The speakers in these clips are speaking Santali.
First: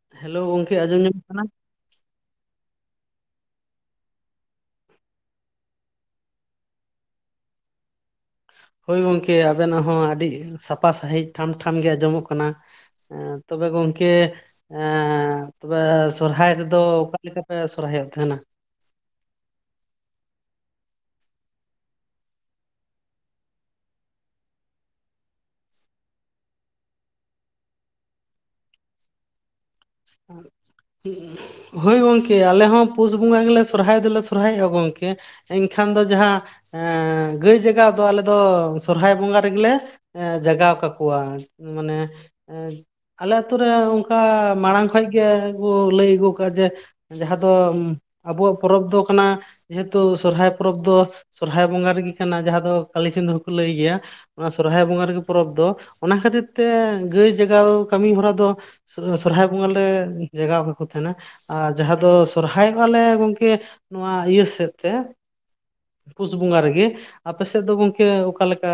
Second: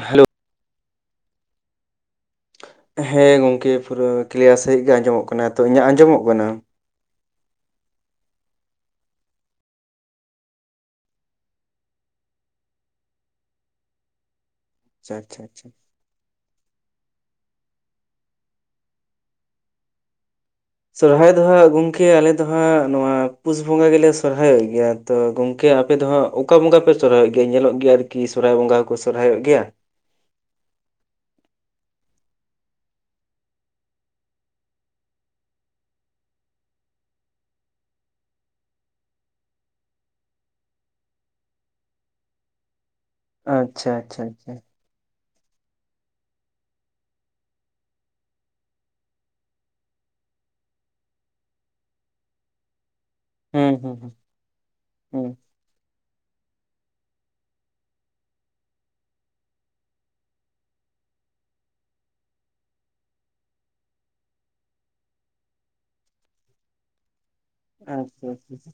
ᱦᱮᱞᱳ ᱦᱮᱞᱳᱣ ᱜᱚᱝᱠᱮ ᱟᱸᱡᱚᱢ ᱧᱟᱢᱚᱜ ᱠᱟᱱᱟ ᱦᱮᱸ ᱜᱚᱝᱠᱮ ᱯᱩᱨᱟᱹ ᱠᱤᱞᱤᱭᱟᱨ ᱥᱟᱺᱦᱤᱡ ᱜᱮ ᱟᱸᱡᱚᱢᱚᱜ ᱠᱟᱱᱟ᱾ ᱛᱚ ᱤᱧᱟᱹᱜ ᱟᱸᱡᱚᱢᱚᱜ ᱠᱟᱱᱟ ᱦᱳᱭ ᱜᱚᱝᱠᱮ ᱟᱵᱮᱱᱟᱜ ᱦᱚᱸ ᱟᱹᱰᱤ ᱥᱟᱯᱷᱟ ᱥᱟᱺᱦᱤᱡ ᱴᱷᱟᱢ ᱴᱷᱟᱢ ᱜᱮ ᱟᱸᱡᱚᱢᱚᱜ ᱠᱟᱱᱟ ᱦᱮᱸ ᱛᱚᱵᱮ ᱜᱚᱝᱠᱮ ᱟᱪᱪᱷᱟ ᱮᱸ ᱟᱪᱪᱷᱟ ᱟᱪᱪᱷᱟ ᱛᱚᱵᱮ ᱥᱚᱨᱦᱟᱭ ᱨᱮᱫᱚ ᱚᱠᱟᱞᱮᱠᱟ ᱯᱮ ᱥᱚᱦᱨᱟᱭᱚᱜ ᱛᱟᱦᱮᱱᱟ ᱥᱚᱦᱨᱟᱭ ᱫᱚᱦᱟᱸᱜ ᱜᱚᱝᱠᱮ ᱟᱞᱮ ᱫᱚᱦᱟᱸᱜ ᱱᱚᱣᱟ ᱯᱩᱥ ᱵᱚᱸᱜᱟ ᱜᱮᱞᱮ ᱥᱚᱨᱦᱟᱭᱚᱜ ᱜᱮᱭᱟ ᱛᱚ ᱜᱚᱝᱠᱮ ᱟᱯᱮ ᱫᱚ ᱦᱟᱸᱜ ᱚᱠᱟ ᱵᱚᱸᱜᱟ ᱯᱮ‌ ᱥᱚᱨᱦᱟᱭᱚᱜ ᱜᱮᱭᱟ ᱧᱮᱞᱚᱜ ᱜᱮᱭᱟ ᱟᱨᱠᱤ ᱥᱚᱦᱨᱟᱭ ᱵᱚᱸᱜᱟ ᱦᱚᱸᱠᱚ ᱥᱚᱦᱨᱟᱭᱚᱜ ᱜᱤᱭᱟ [unintelligible] ᱦᱳᱭ ᱜᱚᱝᱠᱮ ᱟᱞᱮ ᱦᱚᱸ ᱯᱩᱥ ᱵᱚᱸᱜᱟ ᱜᱮᱞᱮ ᱥᱚᱦᱨᱟᱭ ᱫᱚᱞᱮ ᱥᱚᱦᱨᱟᱭᱚᱜᱼᱟ ᱜᱚᱝᱠᱮ ᱮᱱᱠᱷᱟᱱ ᱫᱚ ᱡᱟᱦᱟᱸ ᱜᱟᱹᱭ ᱡᱟᱜᱟᱣ ᱫᱚ ᱟᱞᱮ ᱫᱚ ᱥᱚᱦᱨᱟᱭ ᱵᱚᱸᱜᱟ ᱨᱮᱜᱮᱞᱮ ᱡᱟᱜᱟᱣ ᱠᱟᱠᱚᱣᱟ ᱢᱟᱱᱮ ᱟᱞᱮ ᱟᱛᱩ ᱨᱮ ᱟᱪᱪᱷᱟ ᱚᱱᱠᱟ ᱟᱪᱪᱷᱟ ᱟᱪᱪᱷᱟ ᱢᱟᱲᱟᱝ ᱠᱷᱚᱡ ᱜᱮ ᱟᱵᱚ ᱞᱟᱹᱭ ᱟᱹᱜᱩ ᱠᱟᱜᱼᱟ ᱡᱮ ᱡᱟᱦᱟᱸ ᱫᱚ ᱟᱵᱚᱣᱟᱜ ᱯᱚᱨᱚᱵᱽ ᱫᱚ ᱠᱟᱱᱟ ᱡᱮᱦᱮᱛᱩ ᱥᱚᱦᱨᱟᱭ ᱯᱚᱨᱚᱵᱽ ᱫᱚ ᱥᱚᱦᱨᱟᱭ ᱵᱚᱸᱜᱟ ᱨᱮᱜᱮ ᱠᱟᱱᱟ ᱡᱟᱦᱟᱸ ᱫᱚ ᱠᱷᱟᱞᱤ [unintelligible] ᱞᱟᱹᱭ ᱦᱩᱸ ᱜᱮᱭᱟ ᱦᱩᱸ ᱦᱩᱸ ᱚᱱᱟ ᱥᱚᱦᱨᱟᱭ ᱵᱚᱸᱜᱟ ᱨᱮᱜᱮ ᱦᱩᱸ ᱯᱚᱨᱚᱵᱽ ᱫᱚ ᱚᱱᱟ ᱠᱷᱟᱹᱛᱤᱨ ᱛᱮ ᱜᱟᱹᱭ ᱡᱟᱜᱟᱣ ᱠᱟᱹᱢᱤ ᱦᱚᱨᱟ ᱫᱚ ᱥᱚᱦᱨᱟᱭ ᱵᱚᱸᱜᱟ ᱞᱮ ᱡᱟᱜᱟᱣ ᱠᱟᱠᱚ ᱛᱟᱦᱮᱸᱱᱟ ᱟᱨ ᱡᱟᱦᱟᱸ ᱫᱚ ᱥᱚᱦᱨᱟᱭᱚᱜᱼᱟ ᱞᱮ ᱜᱚᱝᱠᱮ ᱱᱚᱣᱟ ᱤᱭᱟᱹ ᱥᱮᱫ ᱛᱮ ᱯᱩᱥ ᱵᱚᱸᱜᱟ ᱨᱮᱜᱮ ᱟᱯᱮ ᱥᱮᱫ ᱫᱚ ᱜᱚᱝᱠᱮ ᱚᱠᱟᱞᱮᱠᱟ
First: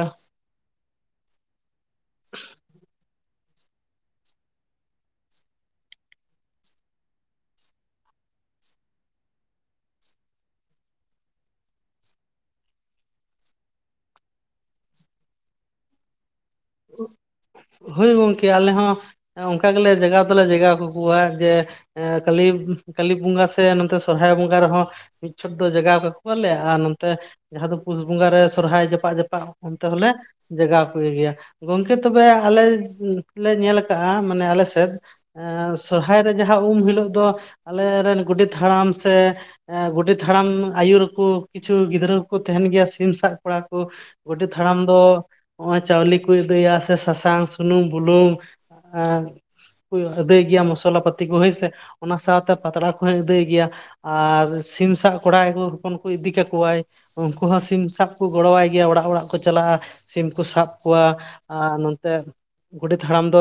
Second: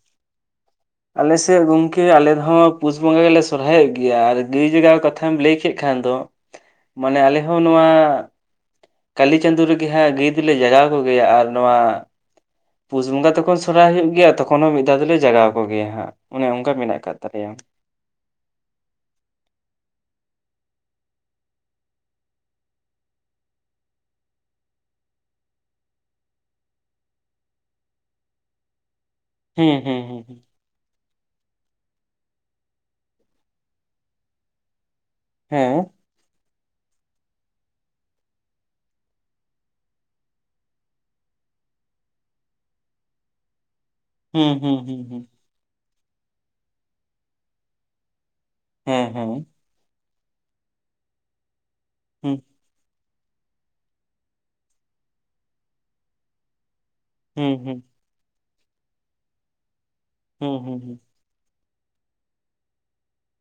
ᱟᱞᱮᱥᱮᱫ ᱜᱚᱝᱠᱮ ᱟᱞᱮ ᱦᱚᱸ ᱯᱩᱥ ᱵᱚᱸᱜᱟ ᱜᱮᱞᱮ ᱥᱚᱨᱦᱟᱭᱚᱜ ᱜᱮᱭᱟ ᱟᱨ ᱜᱟᱹᱭ ᱡᱟᱜᱟᱣ ᱠᱟᱛᱷᱟᱢ ᱞᱟᱹᱭ ᱠᱮᱫ ᱠᱷᱟᱱ ᱫᱚ ᱢᱟᱱᱮ ᱟᱞᱮ ᱦᱚᱸ ᱱᱚᱣᱟ ᱠᱟᱹᱞᱤ ᱪᱟᱸᱫᱳ ᱨᱮᱜᱮ ᱦᱟᱸᱜ ᱜᱟᱹᱭ ᱫᱚᱞᱮ ᱡᱟᱜᱟᱣ ᱠᱚᱜᱮᱭᱟ ᱟᱨ ᱱᱚᱣᱟ ᱯᱩᱥ ᱵᱚᱸᱜᱟ ᱛᱚᱠᱷᱚᱱ ᱥᱚᱦᱨᱟᱭ ᱦᱩᱭᱩᱜ ᱜᱮᱭᱟ ᱛᱚᱠᱷᱚᱱ ᱦᱚᱸ ᱢᱤᱫ ᱫᱷᱟᱣ ᱫᱚᱞᱮ ᱡᱟᱜᱟᱣ ᱠᱚ ᱜᱮᱭᱟ ᱦᱟᱸᱜ ᱚᱱᱮ ᱚᱱᱠᱟ ᱢᱮᱱᱟᱜ ᱠᱟᱫ ᱛᱟᱞᱮᱭᱟ ᱦᱳᱭ ᱜᱚᱝᱠᱮ ᱟᱞᱮ ᱦᱚᱸ ᱚᱱᱠᱟ ᱜᱮᱞᱮ ᱡᱟᱜᱟᱣ ᱫᱚᱞᱮ ᱡᱟᱜᱟᱣ ᱠᱟᱠᱚᱣᱟ ᱡᱮ ᱮ ᱠᱟᱹᱞᱤ ᱠᱟᱹᱞᱤ ᱵᱚᱸᱜᱟ ᱥᱮ ᱱᱚᱛᱮ ᱥᱚᱦᱨᱟᱭ ᱵᱚᱸᱜᱟ ᱨᱮᱦᱚᱸ ᱢᱤᱫ ᱪᱷᱚᱴ ᱫᱚ ᱡᱟᱜᱟᱣ ᱠᱟᱠᱚᱣᱟᱞᱮ ᱟᱨ ᱱᱚᱛᱮ ᱡᱟᱦᱟᱸ ᱫᱚ ᱯᱩᱥ ᱵᱚᱸᱜᱟ ᱨᱮ ᱥᱚᱦᱨᱟᱭ ᱡᱟᱯᱟᱜ ᱡᱟᱯᱟᱜ ᱦᱩᱸ ᱚᱱᱛᱮ ᱦᱩᱸ ᱦᱚᱸᱞᱮ ᱦᱩᱸ ᱦᱩᱸ ᱡᱟᱜᱟᱣ ᱠᱚ ᱜᱮᱭᱟ ᱜᱚᱝᱠᱮ ᱛᱚᱵᱮ ᱟᱞᱮ ᱞᱮ ᱧᱮᱞ ᱟᱠᱟᱜᱼᱟ ᱢᱟᱱᱮ ᱟᱞᱮ ᱥᱮᱫ ᱦᱮᱸ ᱥᱚᱨ ᱦᱟᱭ ᱨᱮ ᱡᱟᱦᱟᱸ ᱩᱢ ᱦᱤᱞᱚᱜ ᱫᱚ ᱟᱞᱮᱨᱮ ᱨᱮᱱ ᱜᱳᱰᱮᱛ ᱦᱟᱲᱟᱢ ᱥᱮ ᱮᱸ ᱜᱳᱰᱮᱛ ᱛᱟᱲᱟᱢ ᱟᱭᱩᱨ ᱠᱩ ᱠᱤᱪᱷᱩ ᱜᱤᱫᱽᱨᱟᱹ ᱠᱚᱠᱚ ᱛᱟᱦᱮᱱ ᱜᱮᱭᱟ ᱥᱤᱢ ᱥᱟᱵ ᱠᱚᱲᱟ ᱠᱩ ᱦᱩᱸ ᱜᱳᱰᱮᱛ ᱦᱩᱸ ᱛᱟᱲᱟᱢ ᱫᱚ ᱦᱩᱸ ᱦᱩᱸ ᱱᱚᱜᱚᱭ ᱪᱟᱣᱞᱮ ᱠᱚ ᱟᱹᱫᱟᱹᱭᱟ ᱥᱮ ᱥᱟᱥᱟᱝ, ᱥᱩᱱᱩᱢ, ᱵᱩᱞᱩᱝ ᱮ ᱦᱮᱸ ᱦᱮᱸ ᱠᱩᱭ ᱟᱹᱫᱟᱹᱭ ᱜᱮᱭᱟ ᱢᱚᱥᱞᱟ ᱯᱟᱹᱛᱤ ᱠᱚ ᱦᱳᱭ ᱥᱮ ᱚᱱᱟ ᱦᱩᱸ ᱥᱟᱶᱛᱮ ᱯᱟᱛᱲᱟ ᱠᱚᱭ ᱟᱹᱫᱟᱹᱭ ᱜᱮᱭᱟ ᱟᱨ ᱥᱤᱢ ᱥᱟᱵ ᱠᱚᱲᱟ ᱜᱮᱠᱩ ᱦᱚᱯᱚᱱ ᱠᱚ ᱤᱫᱤ ᱠᱮᱠᱩᱣᱟᱭ ᱩᱱᱠᱩ ᱦᱩᱸ ᱦᱚᱸ ᱦᱩᱸ ᱥᱤᱢ ᱥᱟᱵ ᱠᱚ ᱜᱚᱲᱚᱣᱟᱭ ᱜᱮᱭᱟ ᱚᱲᱟᱜ ᱚᱲᱟᱜ ᱠᱚ ᱪᱟᱞᱟᱜᱼᱟ ᱥᱤᱢ ᱠᱚ ᱦᱩᱸ ᱦᱩᱸ ᱥᱟᱵ᱾ ᱦᱩᱸ ᱱᱚᱛᱮ ᱜᱳᱰᱮᱛ ᱦᱟᱲᱟᱢ ᱫᱚ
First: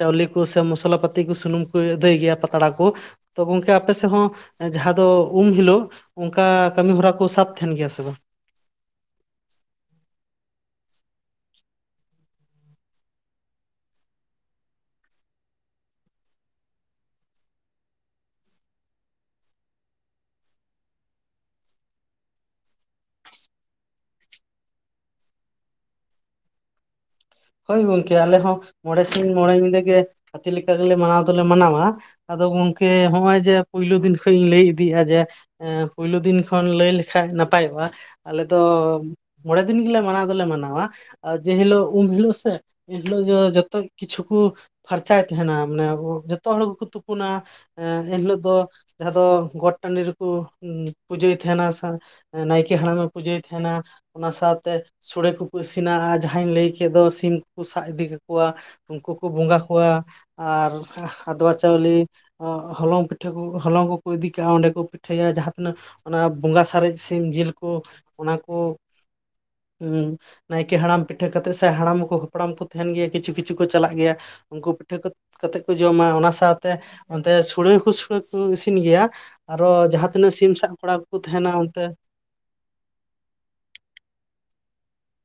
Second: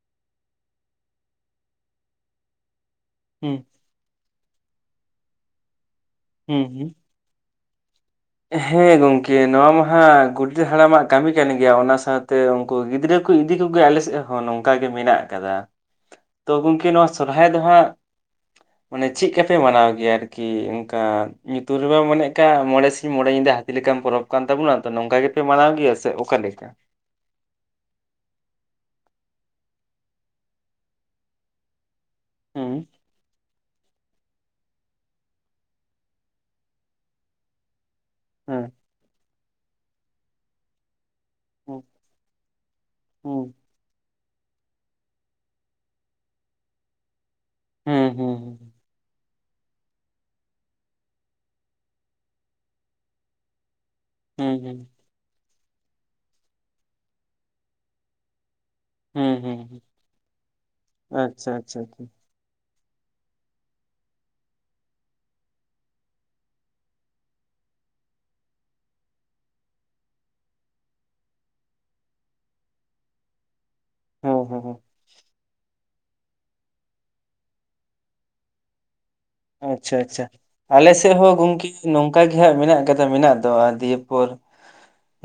ᱪᱟᱣᱞᱮ ᱠᱚ ᱥᱮ ᱢᱚᱥᱞᱟ ᱯᱟᱹᱛᱤ ᱠᱩ ᱥᱩᱱᱩᱢ ᱠᱚ ᱟᱹᱫᱟᱹᱭ ᱜᱮᱭᱟ ᱯᱟᱛᱲᱟ ᱠᱩ᱾ ᱛᱚ ᱜᱚᱝᱠᱮ ᱟᱯᱮ ᱥᱮᱫ ᱦᱚᱸ ᱡᱟᱦᱟᱸ ᱫᱚ ᱩᱢ ᱦᱤᱞᱳᱜ ᱚᱱᱠᱟ ᱦᱩᱸ ᱦᱩᱸ ᱦᱩᱸ ᱠᱟᱹᱢᱤ ᱦᱚᱨᱟ ᱠᱚ ᱥᱟᱵ ᱛᱟᱦᱮᱱ ᱜᱮᱭᱟ ᱥᱮ ᱵᱟᱝ? ᱦᱮᱸ ᱜᱚᱝᱠᱮ ᱱᱚᱣᱟ ᱢᱟᱦᱟᱜ ᱜᱳᱰᱮᱛ ᱦᱟᱲᱟᱢᱟᱜ ᱠᱟᱹᱢᱤ ᱠᱟᱱ ᱜᱮᱭᱟ ᱚᱱᱟ ᱥᱟᱶᱛᱮ ᱩᱱᱠᱩ ᱜᱤᱫᱽᱨᱟᱹ ᱠᱚ ᱤᱫᱤ ᱠᱚᱜᱮᱭᱟ ᱟᱞᱮ ᱥᱮᱫ ᱦᱚᱸ ᱱᱚᱝᱠᱟ ᱜᱮ ᱢᱮᱱᱟᱜ ᱟᱠᱟᱫᱟ᱾ ᱛᱚ ᱜᱚᱝᱠᱮ ᱱᱚᱣᱟ ᱥᱚᱨᱦᱟᱭ ᱫᱚ ᱦᱟᱸᱜ ᱢᱟᱱᱮ ᱪᱤᱠᱟ ᱯᱮ ᱢᱟᱱᱟᱣ ᱜᱮᱭᱟ ᱟᱨᱠᱤ ᱚᱱᱠᱟ ᱧᱩᱛᱩᱢ ᱨᱮᱢᱟ ᱢᱮᱠᱟᱜ ᱢᱚᱬᱮ ᱥᱤᱧ ᱢᱚᱬᱮ ᱧᱤᱫᱟᱹ ᱦᱟᱛᱤ ᱞᱮᱠᱟᱱ ᱯᱚᱨᱚᱵᱽ ᱠᱟᱱ ᱛᱟᱵᱚᱱᱟ ᱛᱚ ᱱᱚᱝᱠᱟ ᱜᱮᱯᱮ ᱢᱟᱱᱟᱣ ᱜᱮᱭᱟ ᱥᱮ ᱚᱠᱟᱮ ᱞᱮᱠᱟ ᱦᱳᱭ ᱜᱚᱝᱠᱮ ᱟᱞᱮ ᱦᱚᱸ ᱢᱚᱬᱮ ᱥᱤᱧ ᱢᱚᱬᱮ ᱧᱤᱫᱟᱹ ᱜᱮ ᱦᱟᱹᱛᱤ ᱞᱮᱠᱟ ᱜᱮᱞᱮ ᱢᱟᱱᱟᱣ ᱫᱚᱞᱮ ᱢᱟᱱᱟᱣᱼᱟ ᱟᱫᱚ ᱦᱩᱸ ᱜᱚᱝᱠᱮ ᱦᱚᱜᱼᱚᱭ ᱡᱮ ᱯᱳᱭᱞᱳ ᱫᱤᱱ ᱠᱷᱚᱱ ᱤᱧ ᱞᱟᱹᱭ ᱤᱫᱤᱜᱼᱟ ᱡᱮ ᱮ ᱯᱳᱭᱞᱳ ᱫᱤᱱ ᱠᱷᱚᱱ ᱞᱟᱹᱭ ᱞᱮᱠᱷᱷᱟ ᱱᱟᱯᱟᱭᱚᱜᱼᱟ ᱟᱞᱮ ᱦᱮᱸ ᱫᱚ ᱢᱚᱬᱮ ᱫᱤᱱ ᱜᱮᱞᱮ ᱢᱟᱱᱟᱣ ᱫᱚᱞᱮ ᱢᱟᱱᱟᱣᱟ ᱦᱩᱸ ᱡᱮᱦᱤᱞᱳᱜ ᱩᱢ ᱦᱤᱞᱳᱜ ᱥᱮ ᱮᱱᱦᱤᱞᱳᱜ ᱫᱚ ᱦᱩᱸ ᱡᱚᱛᱚ ᱠᱤᱪᱷᱩ ᱠᱚ ᱯᱷᱟᱨᱪᱟᱭ ᱛᱟᱦᱮᱱᱟ ᱢᱟᱱᱮ ᱡᱚᱛᱚ ᱦᱚᱲ ᱜᱮᱠᱚ ᱛᱩᱯᱩᱱᱟ᱾ ᱦᱩᱸ ᱮᱱᱦᱤᱞᱳᱜ ᱫᱚ ᱦᱩᱸ ᱡᱟᱦᱟᱸ ᱫᱚ ᱜᱚᱴ ᱴᱟᱺᱰᱤ ᱯᱩᱡᱟᱹᱭ ᱛᱟᱦᱮᱱᱟ ᱱᱟᱭᱠᱮ ᱦᱟᱲᱟᱢᱮ ᱯᱩᱡᱟᱹᱭ ᱛᱟᱦᱮᱱᱟ ᱚᱱᱟ ᱥᱟᱶᱛᱮ ᱦᱩᱸ ᱥᱚᱲᱮ ᱠᱚᱠᱚ ᱤᱥᱤᱱᱟ ᱟᱨ ᱡᱟᱦᱟᱸᱟᱧ ᱞᱟᱹᱭ ᱠᱮᱫ ᱫᱚ ᱥᱤᱢ ᱠᱚᱠᱚ ᱥᱟᱵ ᱤᱫᱤ ᱠᱟᱠᱚᱣᱟ ᱩᱱᱠᱩ ᱠᱚ ᱦᱩᱸ ᱦᱩᱸ ᱵᱚᱸᱜᱟ ᱦᱩᱸ ᱠᱚᱣᱟ ᱟᱨ ᱟᱪᱪᱷᱟ ᱟᱫᱣᱟ ᱟᱪᱪᱷᱟ ᱪᱟᱣᱞᱤ ᱟᱪᱪᱷᱟ ᱦᱚᱞᱚᱝ ᱯᱤᱴᱷᱟᱹ ᱠᱚ ᱦᱚᱞᱚᱝ ᱠᱚᱠᱚ ᱤᱫᱤ ᱠᱟᱜᱼᱟ ᱚᱸᱰᱮ ᱠᱚ ᱯᱤᱴᱷᱟᱹᱭᱟ ᱡᱟᱦᱟᱸᱛᱤᱱᱟᱹᱜ ᱚᱱᱟ ᱵᱚᱸᱜᱟ ᱥᱟᱨᱮᱡ ᱥᱤᱢ ᱡᱤᱞ ᱠᱩ ᱚᱱᱟ ᱠᱩ ᱱᱟᱭᱠᱮ ᱦᱟᱲᱟᱢ ᱯᱤᱴᱷᱟᱹ ᱠᱟᱛᱮᱜ ᱥᱮ ᱦᱟᱲᱟᱢ ᱩᱱᱠᱩ ᱦᱟᱯᱲᱟᱢ ᱠᱚ ᱛᱟᱦᱮᱱ ᱜᱮᱭᱟ ᱠᱤᱪᱷᱩ ᱠᱤᱪᱷᱩ ᱠᱚ ᱪᱟᱞᱟᱜ ᱜᱮᱭᱟ ᱦᱮᱸ ᱦᱮᱸ ᱩᱱᱠᱩ ᱦᱮᱸ ᱯᱤᱴᱷᱟᱹ ᱠᱚᱛᱮᱫ ᱡᱚᱢᱟ ᱚᱱᱟ ᱥᱟᱶᱛᱮ ᱚᱱᱛᱮ ᱥᱳᱲᱮ ᱦᱚᱸ ᱥᱳᱲᱮ ᱠᱚ ᱤᱥᱤᱱ ᱜᱮᱭᱟ ᱟᱨᱚ ᱟᱪᱪᱷᱟ ᱡᱟᱦᱟᱸ ᱛᱤᱱᱟᱹᱜ ᱥᱤᱢ ᱥᱟᱵ ᱠᱚᱲᱟ ᱠᱚᱠᱩ ᱛᱟᱦᱮᱱᱟ ᱚᱱᱛᱮ ᱚᱱᱠᱟᱜ ᱜᱮ ᱦᱟᱸᱜ ᱢᱮᱱᱟᱜ ᱠᱟᱫᱟ ᱢᱮᱱᱟᱜ ᱫᱚ ᱫᱤᱭᱮ ᱯᱚᱨ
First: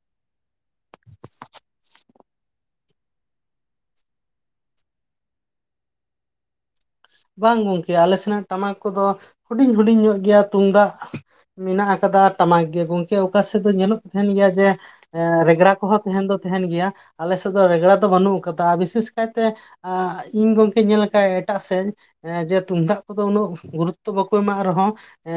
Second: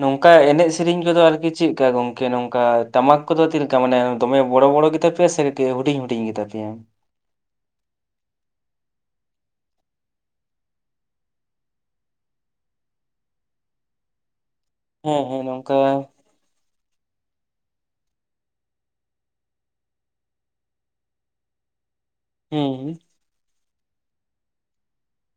ᱱᱚᱝᱠᱟ ᱮᱱᱮᱡ ᱥᱮᱨᱮᱧ ᱠᱚᱫᱚ ᱟᱨᱠᱤ ᱪᱤᱠᱟ ᱜᱚᱝᱠᱮ ᱱᱚᱝᱠᱟ ᱴᱟᱢᱟᱠ ᱠᱚᱫᱚ ᱛᱟ ᱢᱟᱱᱮ ᱫᱚᱢᱮ ᱵᱚᱲᱚ ᱵᱚᱲᱚ ᱜᱮᱛᱟ ᱯᱮᱭᱟ ᱥᱮ ᱦᱩᱰᱤᱧ ᱦᱩᱰᱤᱧ ᱜᱮᱛᱟ ᱯᱮᱭᱟ? ᱵᱟᱝ ᱜᱚᱝᱠᱮ ᱟᱞᱮ ᱥᱮᱱᱟᱜ ᱴᱟᱢᱟᱠ ᱠᱚᱫᱚ ᱦᱩᱰᱤᱧ ᱦᱩᱰᱤᱧ ᱧᱚᱜ ᱜᱮᱭᱟ ᱛᱩᱢᱫᱟᱜ ᱢᱮᱱᱟᱜ ᱟᱠᱟᱫᱟ ᱴᱟᱢᱟᱠ ᱜᱮ ᱜᱚᱝᱠᱮ ᱚᱠᱟ ᱥᱮᱫ ᱫᱚ ᱧᱮᱞᱚᱜ ᱛᱟᱦᱮᱱ ᱜᱮᱭᱟ ᱡᱮ ᱮ ᱦᱮᱸ ᱦᱮᱸ ᱨᱮᱜᱲᱟ ᱱᱚᱝᱠᱟ ᱠᱚᱦᱚᱸ ᱛᱟᱦᱮᱱ ᱫᱚ ᱛᱟᱦᱮᱱ ᱜᱮᱭᱟ ᱟᱞᱮ ᱥᱮᱫ ᱫᱚ ᱨᱮᱜᱽᱲᱟ ᱫᱚ ᱵᱟᱹᱱᱩᱜ ᱟᱠᱟᱫᱟ ᱵᱤᱥᱮᱥ ᱠᱟᱭᱛᱮ ᱤᱧ ᱜᱚᱝᱠᱮ ᱧᱮᱞ ᱞᱮ ᱟᱠᱟᱜ ᱮᱴᱟᱜ ᱥᱮᱡ ᱡᱮ ᱛᱩᱢᱫᱟᱜ ᱦᱩᱸ ᱠᱚᱫᱚ ᱩᱱᱟᱹᱜ ᱜᱩᱨᱩᱛᱛᱚ ᱵᱟᱠᱚ ᱮᱢᱟᱜ ᱨᱮᱦᱚᱸ ᱮ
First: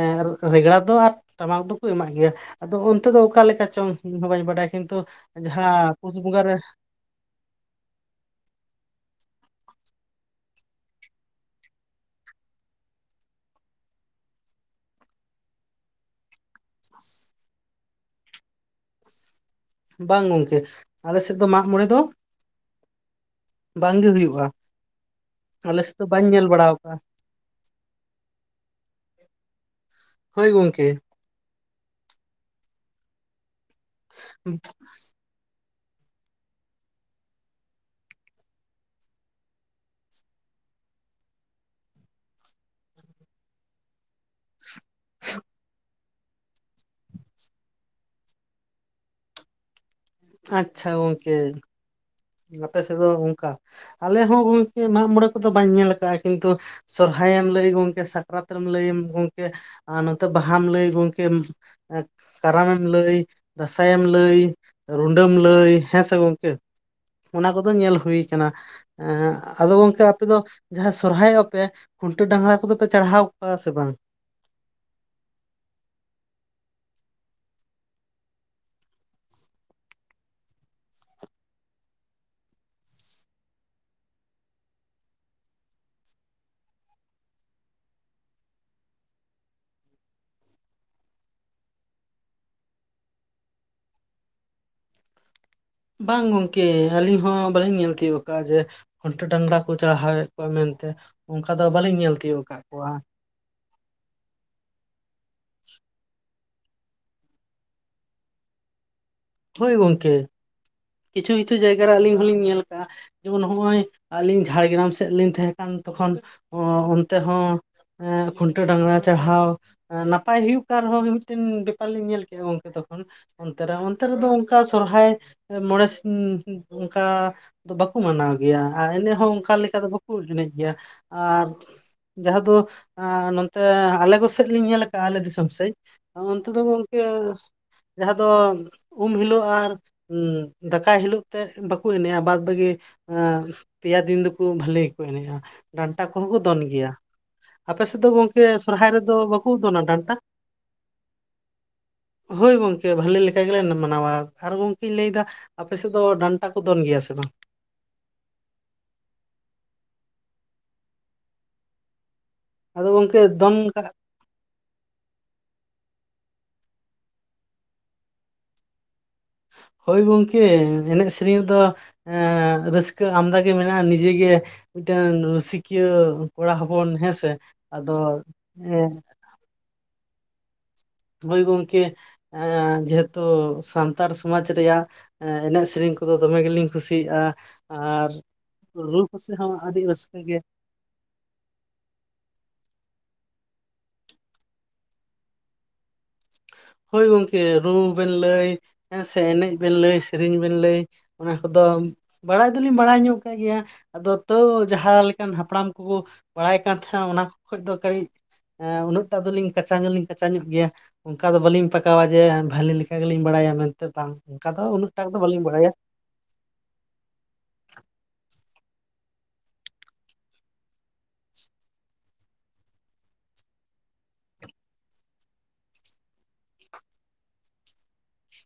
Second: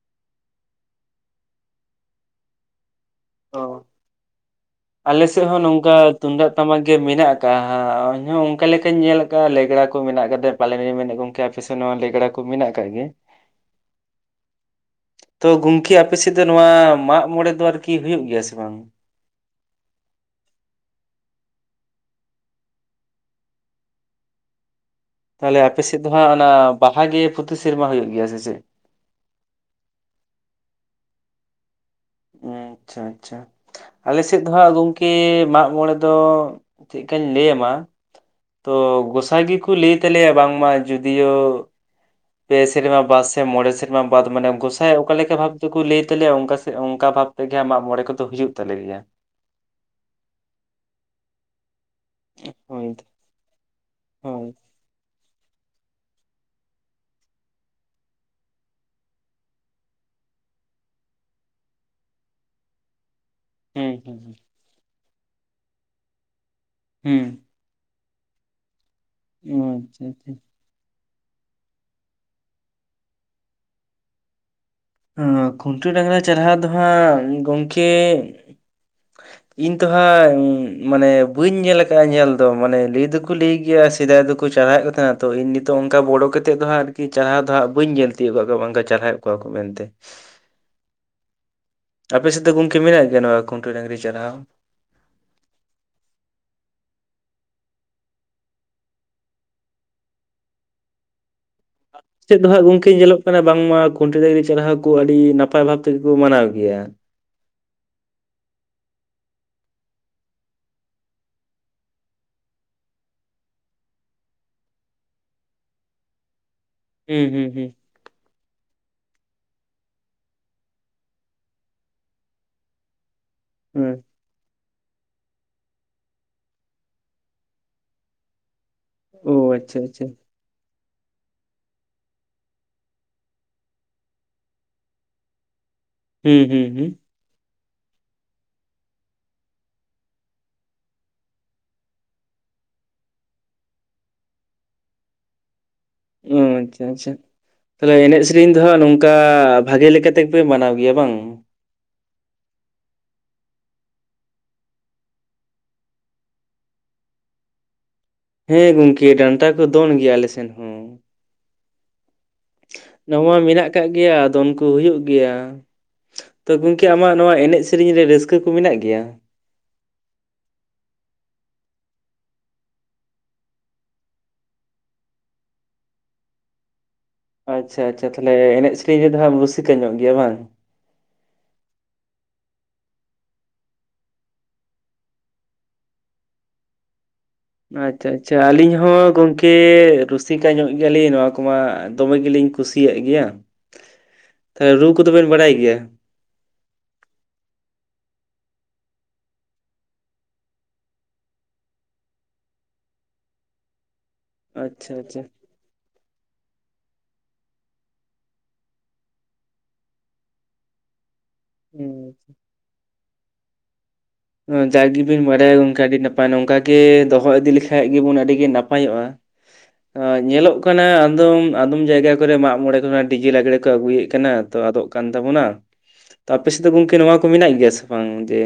ᱨᱮᱜᱽᱲᱟ ᱫᱚ ᱟᱨ ᱴᱟᱢᱟᱠ ᱫᱚᱠᱚ ᱮᱢᱟᱜ ᱜᱮᱭᱟ᱾ ᱟᱫᱚ ᱚᱱᱛᱮ ᱫᱚ ᱚᱠᱟ ᱚ ᱞᱮᱠᱟ ᱪᱚᱝ ᱤᱧ ᱦᱚᱸ ᱵᱟᱹᱧ ᱵᱟᱰᱟᱭᱟ ᱠᱤᱱᱛᱩ ᱟᱞᱮ ᱥᱮᱫ ᱦᱚᱸ ᱡᱟᱦᱟᱸ ᱱᱚᱝᱠᱟ ᱯᱩᱥ ᱵᱚᱸᱜᱟ ᱛᱩᱢᱫᱟᱜ ᱨᱮ ᱴᱟᱢᱟᱠ ᱜᱮ ᱢᱮᱱᱟᱜ ᱟᱠᱟᱫ ᱤᱧ ᱦᱚᱸ ᱚᱱᱠᱟ ᱞᱮᱠᱟᱧ ᱧᱮᱞ ᱟᱠᱟᱫᱼᱟ ᱞᱮᱜᱽᱲᱟ ᱠᱚ ᱢᱮᱱᱟᱜ ᱟᱠᱟᱫ ᱯᱟᱞᱮᱱᱤᱧ ᱢᱮᱱ ᱠᱚ ᱟᱯᱮ ᱥᱮᱫ ᱱᱚᱣᱟ ᱞᱮᱜᱽᱲᱟ ᱠᱚ ᱢᱮᱱᱟᱜ ᱟᱠᱟᱜ ᱜᱮ [inaudible] ᱛᱚ ᱜᱚᱢᱠᱮ ᱟᱯᱮ ᱥᱮᱫ ᱫᱚ ᱱᱚᱣᱟ ᱢᱟᱜ ᱢᱚᱬᱮ ᱫᱚ ᱟᱨᱠᱤ ᱦᱩᱭᱩᱜ ᱜᱮᱭᱟ ᱥᱮ ᱵᱟᱝ? ᱵᱟᱝ ᱜᱚᱝᱠᱮ ᱟᱞᱮ ᱥᱮᱫ ᱫᱚ ᱢᱟᱜ ᱢᱚᱬᱮ ᱫᱚ ᱵᱟᱝᱜᱮ ᱦᱩᱭᱩᱜᱼᱟ᱾ ᱛᱟᱦᱚᱞᱮ ᱟᱞᱮ ᱟᱯᱮ ᱥᱮᱫ ᱫᱚ ᱵᱟᱹᱧ ᱦᱟᱸᱜ ᱧᱮᱞ ᱚᱱᱟ ᱵᱟᱲᱟ ᱟᱠᱟᱜᱼᱟ ᱵᱟᱦᱟ ᱜᱮ ᱯᱚᱛᱤ ᱥᱮᱨᱢᱟ ᱦᱩᱭᱩᱜ ᱜᱮᱭᱟ ᱥᱮ ᱪᱮᱫ? ᱦᱳᱭ ᱜᱚᱝᱠᱮ᱾ ᱟᱪᱪᱷᱟ ᱟᱪᱪᱷᱟ ᱟᱞᱮ ᱥᱮᱫ ᱫᱚ ᱦᱟᱸᱜ ᱜᱚᱝᱠᱮ ᱢᱟᱜ ᱢᱚᱬᱮ ᱫᱚ ᱪᱮᱫᱠᱟᱧ ᱞᱟᱹᱭᱟᱢᱟ ᱛᱚ ᱜᱚᱸᱥᱟᱭ ᱜᱮᱠᱚ ᱞᱟᱹᱭ ᱛᱟᱞᱮᱭᱟ ᱵᱟᱝᱢᱟ ᱡᱳᱫᱤᱭᱳ ᱯᱮ ᱥᱮᱨᱢᱟ ᱵᱟᱫ ᱥᱮ ᱢᱚᱬᱮ ᱥᱮᱨᱢᱟ ᱵᱟᱫ ᱢᱟᱱᱮ ᱜᱚᱸᱥᱟᱭ ᱚᱠᱟ ᱞᱮᱠᱟ ᱵᱷᱟᱵ ᱛᱮᱠᱚ ᱞᱟᱹᱭ ᱛᱟᱞᱮᱭᱟ ᱚᱱᱠᱟ ᱚᱱᱠᱟ ᱵᱷᱟᱵ ᱛᱮᱜᱮ ᱢᱟᱜ ᱢᱚᱬᱮ ᱠᱚᱫᱚ ᱦᱩᱭᱩᱜ ᱛᱟᱞᱮ ᱜᱮᱭᱟ᱾ ᱟᱪᱪᱷᱟ ᱜᱚᱝᱠᱮ ᱟᱯᱮ ᱦᱳᱭ ᱥᱮᱫ ᱫᱚ ᱚᱱᱠᱟ ᱟᱞᱮ ᱦᱚ ᱦᱳᱭ ᱠᱮ ᱢᱟᱜᱢᱚᱬᱮ ᱠᱚᱫᱚ ᱵᱟᱹᱧ ᱧᱮᱞ ᱟᱠᱟᱜᱼᱟ ᱠᱤᱱᱛᱩ ᱥᱚᱨᱦᱟᱭᱮᱢ ᱞᱟᱹᱭ ᱜᱚᱝᱠᱮ ᱥᱟᱠᱨᱟᱛ ᱮᱢ ᱞᱟᱹᱭ ᱜᱚᱝᱠᱮ ᱟᱨ ᱱᱚᱛᱮ ᱵᱟᱦᱟᱢ ᱞᱟᱹᱭ ᱜᱚᱝᱠᱮ ᱠᱟᱨᱟᱢ ᱮᱢ ᱞᱟᱹᱭ ᱫᱟᱸᱥᱟᱭ ᱮᱢ ᱦᱩᱸ ᱞᱟᱹᱭ ᱨᱩᱰᱟᱹᱢ ᱞᱟᱹᱭ ᱦᱮᱥᱮ ᱜᱚᱝᱠᱮ ᱦᱩᱸ ᱚᱱᱟ ᱠᱚᱫᱚ ᱧᱮᱞ ᱦᱩᱭ ᱟᱠᱟᱱᱟ᱾ ᱮ ᱦᱟᱸᱜ ᱟᱫᱚ ᱦᱩᱸ ᱦᱩᱸ ᱜᱚᱝᱠᱮ ᱟᱪᱪᱷᱟ ᱟᱯᱮ ᱫᱚ ᱡᱟᱦᱟᱸ ᱥᱚᱨᱦᱟᱭᱚᱜᱼᱟ ᱯᱮ ᱠᱷᱩᱱᱴᱟᱹ ᱰᱟᱸᱜᱽᱨᱟ ᱠᱚᱫᱚ ᱯᱮ ᱪᱟᱲᱦᱟᱣ ᱠᱚᱣᱟ ᱥᱮ ᱵᱟᱝ᱾ ᱦᱮᱸ ᱠᱷᱩᱱᱴᱟᱹ ᱰᱟᱸᱜᱽᱨᱟ ᱪᱟᱲᱦᱟᱣ ᱫᱚ ᱦᱟᱸᱜ ᱜᱚᱝᱠᱮ [inaudible] ᱤᱧ ᱛᱚ ᱦᱟᱸᱜ ᱢᱟᱱᱮ ᱵᱟᱹᱧ ᱧᱮᱞ ᱟᱠᱟᱜᱼᱟ ᱧᱮᱞ ᱫᱚ ᱾ᱢᱟᱱᱮ ᱞᱟᱹᱭ ᱫᱚᱠᱚ ᱞᱟᱹᱭ ᱜᱮᱭᱟ ᱥᱮᱫᱟᱭ ᱫᱚᱠᱚ ᱪᱟᱲᱦᱟᱹᱣᱮᱫ ᱛᱟ ᱛᱚ ᱤᱧ ᱱᱤᱛᱚᱜ ᱚᱱᱠᱟ ᱵᱚᱲᱚ ᱠᱟᱮᱫ ᱫᱚ ᱦᱮᱸ ᱛᱚ ᱤᱧ ᱱᱤᱛᱚᱜ ᱚᱱᱠᱟ ᱵᱚᱲᱚ ᱠᱟᱛᱮᱫ ᱫᱚ ᱦᱟᱸᱜ ᱟᱨᱠᱤ ᱪᱟᱨᱦᱟᱣ ᱫᱚ ᱦᱟᱜ ᱵᱟᱹᱧ ᱧᱮᱞ ᱛᱤᱭᱩᱜ ᱠᱟᱜ ᱠᱚᱣᱟ, ᱚᱱᱠᱟ ᱪᱟᱨᱦᱟᱣᱮᱫ ᱠᱚᱣᱟ ᱠᱚ ᱢᱮᱱᱛᱮ᱾ [unintelligible] ᱟᱯᱮ ᱥᱮᱫ ᱫᱚ ᱜᱚᱝᱠᱮ ᱢᱮᱱᱟᱜ ᱜᱮᱭᱟ ᱱᱚᱣᱟ ᱠᱷᱩᱱᱴᱟᱹ ᱰᱟᱹᱝᱜᱽᱨᱤ ᱪᱟᱨᱦᱟᱣ᱾ ᱵᱟᱝ ᱜᱚᱝᱠᱮ, ᱟᱹᱞᱤᱧ ᱦᱚ ᱵᱟᱹᱞᱤᱧ ᱧᱮᱞ ᱛᱤᱭᱞᱜ ᱟᱠᱟᱜᱼᱟ ᱡᱮ ᱜᱷᱩᱱᱴᱟᱹ ᱰᱟᱸᱜᱽᱨᱟ ᱠᱚ ᱪᱟᱲᱦᱟᱣᱮᱫ ᱠᱚᱣᱟ ᱢᱮᱱᱛᱮ᱾ ᱚᱱᱠᱟ ᱫᱚ ᱵᱟᱞᱤᱧ ᱪᱮᱫ ᱫᱚ ᱦᱟᱸᱜ ᱜᱚᱝᱠᱮ ᱧᱮᱞᱚᱜ ᱠᱟᱱᱟ ᱵᱟᱝᱢᱟ ᱠᱷᱩᱱᱴᱟᱹ ᱰᱟᱺᱜᱽᱨᱤ ᱪᱟᱨᱦᱟᱣ ᱠᱚ ᱟᱹᱰᱤ ᱱᱟᱯᱟᱭ ᱵᱷᱟᱵ ᱛᱮᱜᱮᱠᱚ ᱢᱟᱱᱟᱣ ᱜᱮᱭᱟ᱾ ᱦᱳᱭ ᱜᱚᱝᱠᱮ, ᱠᱤᱪᱷᱩ ᱠᱤᱪᱷᱩ ᱡᱟᱭᱜᱟ ᱨᱮ ᱟᱹᱞᱤᱧ ᱦᱚᱸᱞᱤᱧ ᱧᱮᱞ ᱟᱠᱟᱜᱼᱟ᱾ ᱡᱮᱢᱚᱱ ᱱᱚᱜᱼᱚᱭ ᱟᱹᱞᱤᱧ ᱡᱷᱟᱲᱜᱨᱟᱢ ᱥᱮᱫ ᱞᱤᱧ ᱛᱟᱦᱮᱸ ᱠᱟᱱ ᱛᱚᱠᱷᱚᱱ ᱚ ᱚᱱᱛᱮ ᱦᱩᱸ ᱦᱩᱸ ᱦᱚᱸ᱾ ᱦᱩᱸ ᱮᱸ ᱠᱷᱩᱱᱴᱟᱹ ᱰᱟᱸᱜᱽᱨᱟ ᱪᱟᱨᱦᱟᱣ ᱱᱟᱯᱟᱭ ᱦᱩᱭᱩᱜ ᱠᱟᱱ ᱨᱮᱦᱚᱸ ᱜᱮ ᱢᱤᱫᱴᱟᱹᱝ ᱵᱮᱯᱟᱨ ᱞᱤᱧ ᱧᱮᱞ ᱠᱮᱫᱼᱟ ᱜᱚᱝᱠᱮ ᱛᱚᱠᱷᱚᱱ᱾ ᱚᱱᱛᱮ ᱨᱮ ᱦᱮᱸ ᱚᱱᱛᱮ ᱨᱮᱫᱚ ᱚᱱᱠᱟ ᱥᱚᱨᱦᱟᱭ ᱢᱚᱬᱮ ᱥᱤᱧ ᱚᱱᱠᱟ ᱫᱚ ᱵᱟᱠ ᱠᱚ ᱢᱟᱱᱟᱣ ᱜᱮᱭᱟ ᱟᱨ ᱮᱱᱮᱡ ᱦᱚᱸ ᱚᱱᱠᱟ ᱚ ᱞᱮᱠᱟ ᱟᱪᱪᱷᱟ ᱫᱚ ᱟᱪᱪᱷᱟ ᱵᱟᱠᱚ ᱮᱱᱮᱡ ᱜᱮᱭᱟ᱾ ᱟᱨ ᱡᱟᱦᱟ ᱫᱚ ᱟᱸ ᱱᱚᱛᱮ ᱟᱞᱮ ᱠᱚᱥᱮᱫ ᱞᱤᱧ ᱧᱮᱞ ᱠᱟᱜᱼᱟ, ᱟᱞᱮ ᱫᱤᱥᱚᱢ ᱥᱮᱫ᱾ ᱦᱩᱸ ᱚᱱᱛᱮ ᱫᱚ ᱦᱩᱸ ᱦᱩᱸ ᱜᱚᱝᱠᱮ ᱡᱟᱦᱟᱸ ᱫᱚ ᱩᱢ ᱦᱤᱞᱚᱜ ᱟᱨ ᱩᱱ ᱫᱟᱠᱟᱭ ᱦᱤᱞᱩᱜ ᱛᱮ ᱵᱟᱠᱚ ᱮᱱᱮᱡᱼᱟ᱾ ᱵᱟᱫ ᱵᱟᱹᱠᱤ ᱦᱮᱸ ᱯᱮᱭᱟ ᱫᱤᱱ ᱫᱚᱠᱚ ᱵᱷᱟᱹᱞᱮ ᱜᱮᱠᱚ ᱮᱱᱮᱡᱼᱟ᱾ ᱰᱟᱱᱴᱟ ᱠᱚᱦᱚᱸ ᱚ ᱠᱚ ᱫᱚᱱ ᱟᱪᱪᱷᱟ ᱜᱮᱭᱟ᱾ ᱟᱪᱪᱷᱟ ᱟᱯᱮ ᱥᱮᱫ ᱛᱟᱦᱚᱞᱮ ᱫᱚ ᱮᱱᱮᱡ ᱜᱚᱝᱠᱮ ᱥᱮᱨᱮᱧ ᱫᱚ ᱦᱟᱸᱜ ᱥᱚᱨᱦᱟᱭ ᱱᱚᱝᱠᱟ ᱨᱮᱫᱚ ᱵᱟᱠᱚ ᱫᱚᱱᱟ ᱵᱷᱟᱜᱮ ᱞᱮᱠᱟ ᱰᱟᱱᱴᱟ᱾ ᱛᱮᱜᱮᱯᱮ ᱢᱟᱱᱟᱣ ᱜᱮᱭᱟ ᱵᱟᱝ ᱦᱳᱭ ᱜᱚᱝᱠᱮ, ᱵᱷᱟᱞᱮ ᱞᱮᱠᱟ ᱜᱮᱞᱮ ᱢᱟᱱᱟᱣᱟ ᱟᱨ ᱜᱚᱝᱠᱮ, ᱤᱧ ᱞᱟᱹᱭᱫᱟ ᱟᱯᱮ ᱥᱮᱫ ᱫᱚ ᱰᱟᱱᱴᱟ ᱠᱚ ᱫᱚᱱ ᱜᱮᱭᱟ ᱥᱮ ᱵᱟᱝ᱾ ᱦᱮᱸ ᱜᱚᱝᱠᱮ, ᱰᱟᱱᱴᱟ ᱠᱚ ᱫᱚᱱ ᱜᱮᱭᱟ ᱟᱞᱮ ᱥᱮᱱ ᱦᱚᱸ᱾ ᱟᱫᱚ ᱜᱚᱝᱠᱮ ᱱᱚᱣᱟ ᱫᱚᱱ ᱢᱮᱱᱟᱜ ᱠᱟᱜ ᱜᱮᱭᱟ ᱟᱫᱚ ᱩᱱᱠ ᱠᱚ ᱦᱩᱭᱩᱜ ᱜᱮᱭᱟ᱾ ᱛᱚ ᱜᱚᱝᱠᱮ ᱟᱢᱟᱜ ᱱᱚᱣᱟ ᱮᱱᱮᱡ ᱥᱮᱨᱮᱧ ᱨᱮ ᱨᱟᱹᱥᱠᱟᱹ ᱠᱚ ᱢᱮᱱᱟᱜ ᱜᱮᱭᱟ᱾ ᱦᱳᱭ ᱜᱚᱝᱠᱮ, ᱮᱱᱮᱡ ᱥᱮᱨᱮᱧ ᱨᱮᱫᱚ ᱦᱸᱮ ᱨᱟᱹᱥᱠᱟᱹ ᱟᱢᱫᱟ ᱜᱮ ᱢᱮᱱᱟᱜᱼᱟ᱾ ᱱᱤᱡᱮ ᱜᱮ ᱢᱤᱫᱴᱟᱹᱝ ᱨᱩᱥᱤᱠᱤᱭᱟᱹ ᱠᱚᱲᱟ ᱦᱚᱯᱚᱱ ᱦᱮᱸᱥ ᱟᱪᱪᱷᱟ ᱟᱪᱪᱷᱟ ᱛᱟᱦᱞᱮ ᱮᱱᱮᱡ ᱥᱮᱨᱮᱧ ᱨᱮᱫᱚ ᱦᱟᱸᱜ ᱨᱩᱥᱤᱠᱟᱹ ᱧᱚᱜ ᱜᱮᱭᱟ ᱵᱟᱝ᱾ ᱦᱚᱭ ᱜᱚᱝᱠᱮ, ᱟᱸ ᱡᱚᱛᱚ ᱥᱟᱱᱛᱟᱲ ᱥᱚᱢᱟᱡᱽ ᱨᱮᱭᱟᱜ ᱦᱮᱸ ᱮᱱᱮᱡ ᱥᱮᱨᱮᱧ ᱠᱚᱫᱚ ᱫᱚᱢᱮ ᱜᱮᱞᱤᱧ ᱠᱩᱥᱤᱭᱟᱜᱼᱟ᱾ ᱟᱪᱪᱷᱟ ᱟᱨ ᱟᱪᱪᱷᱟ, ᱟᱹᱞᱤᱧ ᱨᱩ ᱦᱚᱸ ᱠᱚᱥᱮ ᱜᱚᱝᱠᱮ ᱦᱚᱸ ᱟᱹᱰᱤ ᱨᱟᱹᱥᱠᱟᱹ ᱜᱮ ᱨᱩᱥᱤᱠᱟ ᱧᱚᱜ ᱜᱮᱞᱤᱧ ᱱᱚᱣᱟ ᱠᱚᱢᱟ ᱫᱚᱢᱮ ᱜᱮᱞᱤᱧ ᱠᱩᱥᱤᱭᱟᱜ ᱜᱮᱭᱟ᱾ ᱦᱮ ᱨᱩ ᱠᱚᱫᱚᱵᱤᱱ ᱵᱟᱲᱟᱭ ᱜᱮᱭᱟ᱾ ᱦᱳᱭ ᱜᱚᱝᱠᱮ᱾ ᱨᱩ ᱵᱮᱱ ᱞᱟᱹᱭ ᱦᱮᱸ ᱥᱮ ᱮᱱᱮᱡ ᱵᱤᱱ ᱞᱟᱹᱭ, ᱥᱮᱨᱮᱧ ᱵᱤᱱ ᱞᱟᱹᱭ᱾ ᱚᱱᱟ ᱠᱚᱫᱚ ᱵᱟᱲᱟᱭ ᱫᱚᱞᱤᱧ ᱵᱟᱲᱟᱭ ᱧᱚᱜ ᱠᱟᱜ ᱜᱮᱭᱟ᱾ ᱟᱫᱚ ᱛᱚᱣ ᱟᱪᱪᱷᱟ ᱡᱟᱦᱟᱸ ᱟᱪᱪᱷᱟ ᱞᱮᱠᱟᱱ ᱦᱟᱯᱲᱟᱢ ᱠᱚᱵᱚ ᱵᱟᱲᱟᱭ ᱠᱟᱱ ᱛᱟᱦᱮᱸᱱᱟ ᱚᱱᱟ ᱠᱷᱚᱡ ᱫᱚ ᱠᱟᱹᱴᱤᱡ ᱮ ᱩᱱᱟᱹᱜ ᱴᱟᱜ ᱫᱚᱞᱤᱧ ᱠᱟᱪᱟ ᱫᱚᱞᱤᱧ ᱠᱟᱪᱟ ᱧᱚᱜ ᱜᱮᱭᱟ ᱾ ᱚᱱᱠᱟ ᱫᱚ ᱵᱟᱹᱞᱤᱧ ᱯᱟᱠᱟᱣᱟ ᱡᱮ ᱵᱷᱟᱹᱞᱤ ᱞᱮᱠᱟ ᱜᱮᱞᱤᱧ ᱵᱟᱲᱟᱭᱟ ᱢᱮᱱᱛᱮ ᱵᱟᱝ᱾ ᱚᱱᱠᱟ ᱫᱚ ᱩᱱᱟᱹᱜ ᱴᱟᱜ ᱫᱚ ᱡᱟᱭᱜᱮᱵᱤᱱ ᱵᱟᱹᱞᱤᱧ ᱵᱟᱰᱟᱭᱟ ᱵᱟᱲᱟᱭᱟ ᱜᱚᱝᱠᱮ ᱟᱹᱰᱤ ᱱᱟᱯᱟᱭ, ᱱᱚᱝᱠᱟ ᱜᱮ ᱫᱚᱦᱚ ᱤᱫᱤ ᱞᱮᱠᱷᱟᱡ ᱜᱮᱵᱚᱱ ᱟᱹᱰᱤ ᱜᱮ ᱱᱟᱯᱟᱭᱚᱜᱼᱟ ᱾ ᱟᱹ ᱧᱮᱞᱚᱜ ᱠᱟᱱᱟ ᱟᱸᱫᱚᱢ ᱟᱫᱚᱢ ᱡᱟᱭᱜᱟ ᱠᱚᱨᱮ ᱢᱟᱜ ᱢᱚᱬᱮ ᱠᱚ ᱱᱟᱜ ᱰᱤᱡᱮ ᱞᱟᱸᱜᱽᱲᱮ ᱠᱚ ᱟᱹᱜᱩᱭᱮᱫ ᱠᱟᱱᱟ ᱾ ᱛᱚ ᱟᱫᱚᱜ ᱠᱟᱱ ᱛᱟᱵᱚᱱᱟᱚ ᱾ ᱛᱚ ᱟᱯᱮ ᱥᱮᱫ ᱫᱚ ᱜᱚᱝᱠᱮ ᱱᱚᱣᱟ ᱠᱚ ᱢᱮᱱᱟᱜ ᱜᱮᱭᱟ ᱥᱮ ᱵᱟᱝ ᱾ ᱡᱮ